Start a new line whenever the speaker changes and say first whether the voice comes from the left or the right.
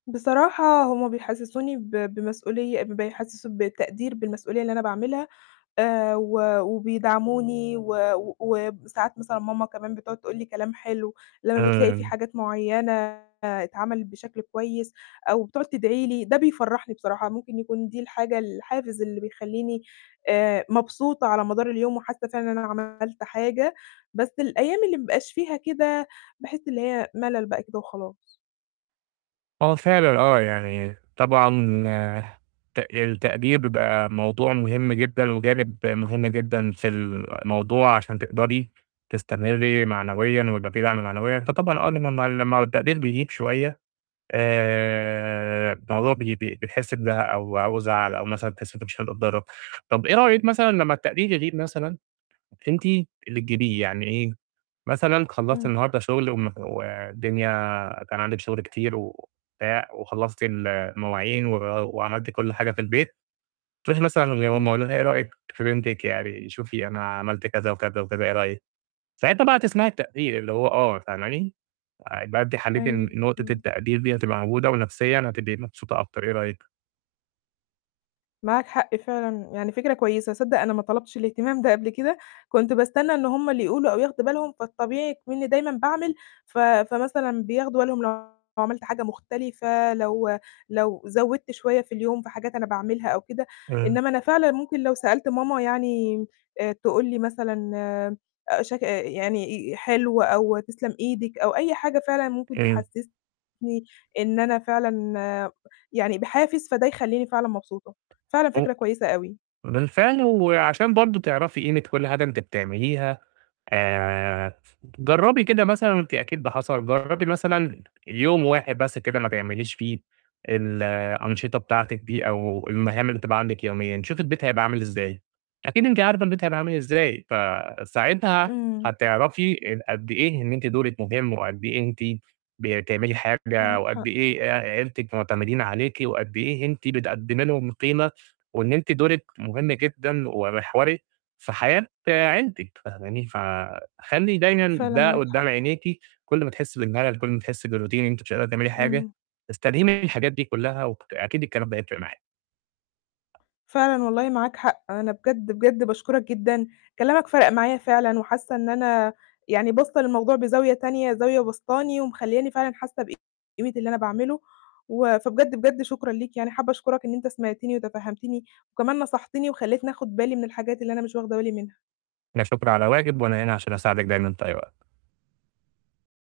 left: بصراحة، هُم بيحسّسوني ب بمسؤولية، ب بيحسّسوا بالتقدير بالمسؤولية اللي أنا باعملها، آآ و وبيدعموني، و وساعات مثلًا ماما كمان بتقعد تقول لي كلام حلو، لمّا بتلاقي في
right: إمم.
left: حاجات معيّنة اتعملِت بشكل كويس، أو بتقعد تدعي لي، ده بيفرّحني بصراحة. ممكن يكون دي الحاجة الحافز اللي بيخلّيني آآ مبسوطة على مدار اليوم، وحاسّة فعلًا إن أنا عملت حاجة، بس الأيام اللي ما بيبقاش فيها كده، باحس اللي هي ملل بقى كده وخلاص.
right: آه، فعلًا، آه، يعني طبعًا تق التقدير بيبقى موضوع مهم جدًا، وجانب مهم جدًا في الموضوع، عشان تقدري تستمري معنويًا، ويبقى في دعم معنويًا، فطبعًا آه، لمّا لمّا والتقدير بيغيب شوية، آآ الموضوع ب ب بتحسي بزهق أو زعَل أو مثلًا بتحسي إن أنت مش [unintelligible] طب إيه رأيِك مثلًا لمّا التقدير يغيب مثلًا، أنتِ اللي تجيبيه؟ يعني إيه، مثلًا خلّصتِ
left: إمم.
right: النهارده شُغل، وم ودنيا، كان عندِك شُغل كتير وبتاع، وخلّصتِ ال المواعين، و وعملتِ كُلّ حاجة في البيت. تروحي مثلًا: "يا ماما
left: إمم.
right: قولي لنا إيه رأيِك في بنتِك، يعني شوفي أنا عملت كذا، وكذا، وكذا، إيه رأيِك؟" ساعتها بقى هتسمعي التقدير، اللي هو آه، فاهماني، آآ يبقى أنتِ حليتِ
left: أيوه.
right: نقطة
left: إمم.
right: التقدير دي هتبقى موجودة، ونفسيًا هتبقي مبسوطة أكتر، إيه رأيِك؟
left: معاك حق، فعلًا، يعني فكرة كويسة. صدّق أنا ما طلبتش الاهتمام ده قبل كده، كنت باستنى إن هُم اللي يقولوا، أو ياخدوا بالهم، فالطبيعي إكمنّي دايمًا باعمل، ف فمثلًا بياخدوا بالهم لو عملت حاجة مختلفة، لو لو زودت شوية في اليوم في حاجات أنا باعملها أو كده.
right: امم.
left: إنما أنا فعلًا ممكن لو سألت ماما يعني آآ تقول لي مثلًا آآ شك إ يعني آآ حلو أو تسلم إيدِك أو أي حاجة فعلًا ممكن
right: أيوه.
left: تحسّسني إن أنا فعلًا يعني بحافز، فده يخلّيني فعلًا مبسوطة. فعلًا فكرة كويسة أوي.
right: بالفعل. وعشان برضه تعرفي قيمة كُلّ حاجة أنتِ بتعمليها، آآ جرّبي كده مثلًا وأنتِ أكيد ده حصل، جرّبي مثلًا يوم واحد بس كده ما تعمليش فيه الأنشطة بتاعتِك دي، أو المهام اللي بتبقى عندِك يوميًا، شوفي البيت هيبقى عامل إزاي؟ أكيد أنتِ عارفة البيت هيبقى عامل إزاي. فساعتها
left: إمم.
right: هتعرفي أ قد إيه إن أنتِ دورِك مهم، وقد إيه أنتِ بتعملي حاجة،
left: معاك
right: وقد
left: حق.
right: إيه أ عيلتِك معتمدين عليكِ، وقد إيه أنتِ بتقدّمي لهم قيمة، وإن أنتِ دورِك مهم جدًا، ومحوري، في حياة عيلتِك، فاهماني، فخلّي دايمًا
left: فعلًا،
right: ده
left: معاك
right: قدّام
left: حق.
right: عينيكي، كُلّ ما تحسي بالملل، كُلّ ما تحسي بالRoutine إن أنتِ مش قادرة تعملي حاجة،
left: إمم.
right: استلهمي من الحاجات دي كُلّها. وأكيد الكلام ده هيفرِق معاكِ.
left: فعلًا والله، معاك حق. أنا بجد، بجد باشكرك جدًا. كلامك فَرَق معايا فعلًا، وحاسّة إن أنا يعني باصّة للموضوع بزاوية تانية، زاوية بسطاني، ومخلّياني فعلًا حاسّة بقيمة اللي أنا باعمله، و فبجد، بجد شكرًا ليك، يعني حابة أشكرك إن أنت سمعتني، وتفهمتني، وكمان نصحتني، وخلّيتني آخد بالي من الحاجات اللي أنا مش واخدة بالي منها.
right: لا شكر على واجب، وأنا هنا عشان أساعدِك دايمًا في أي وقت.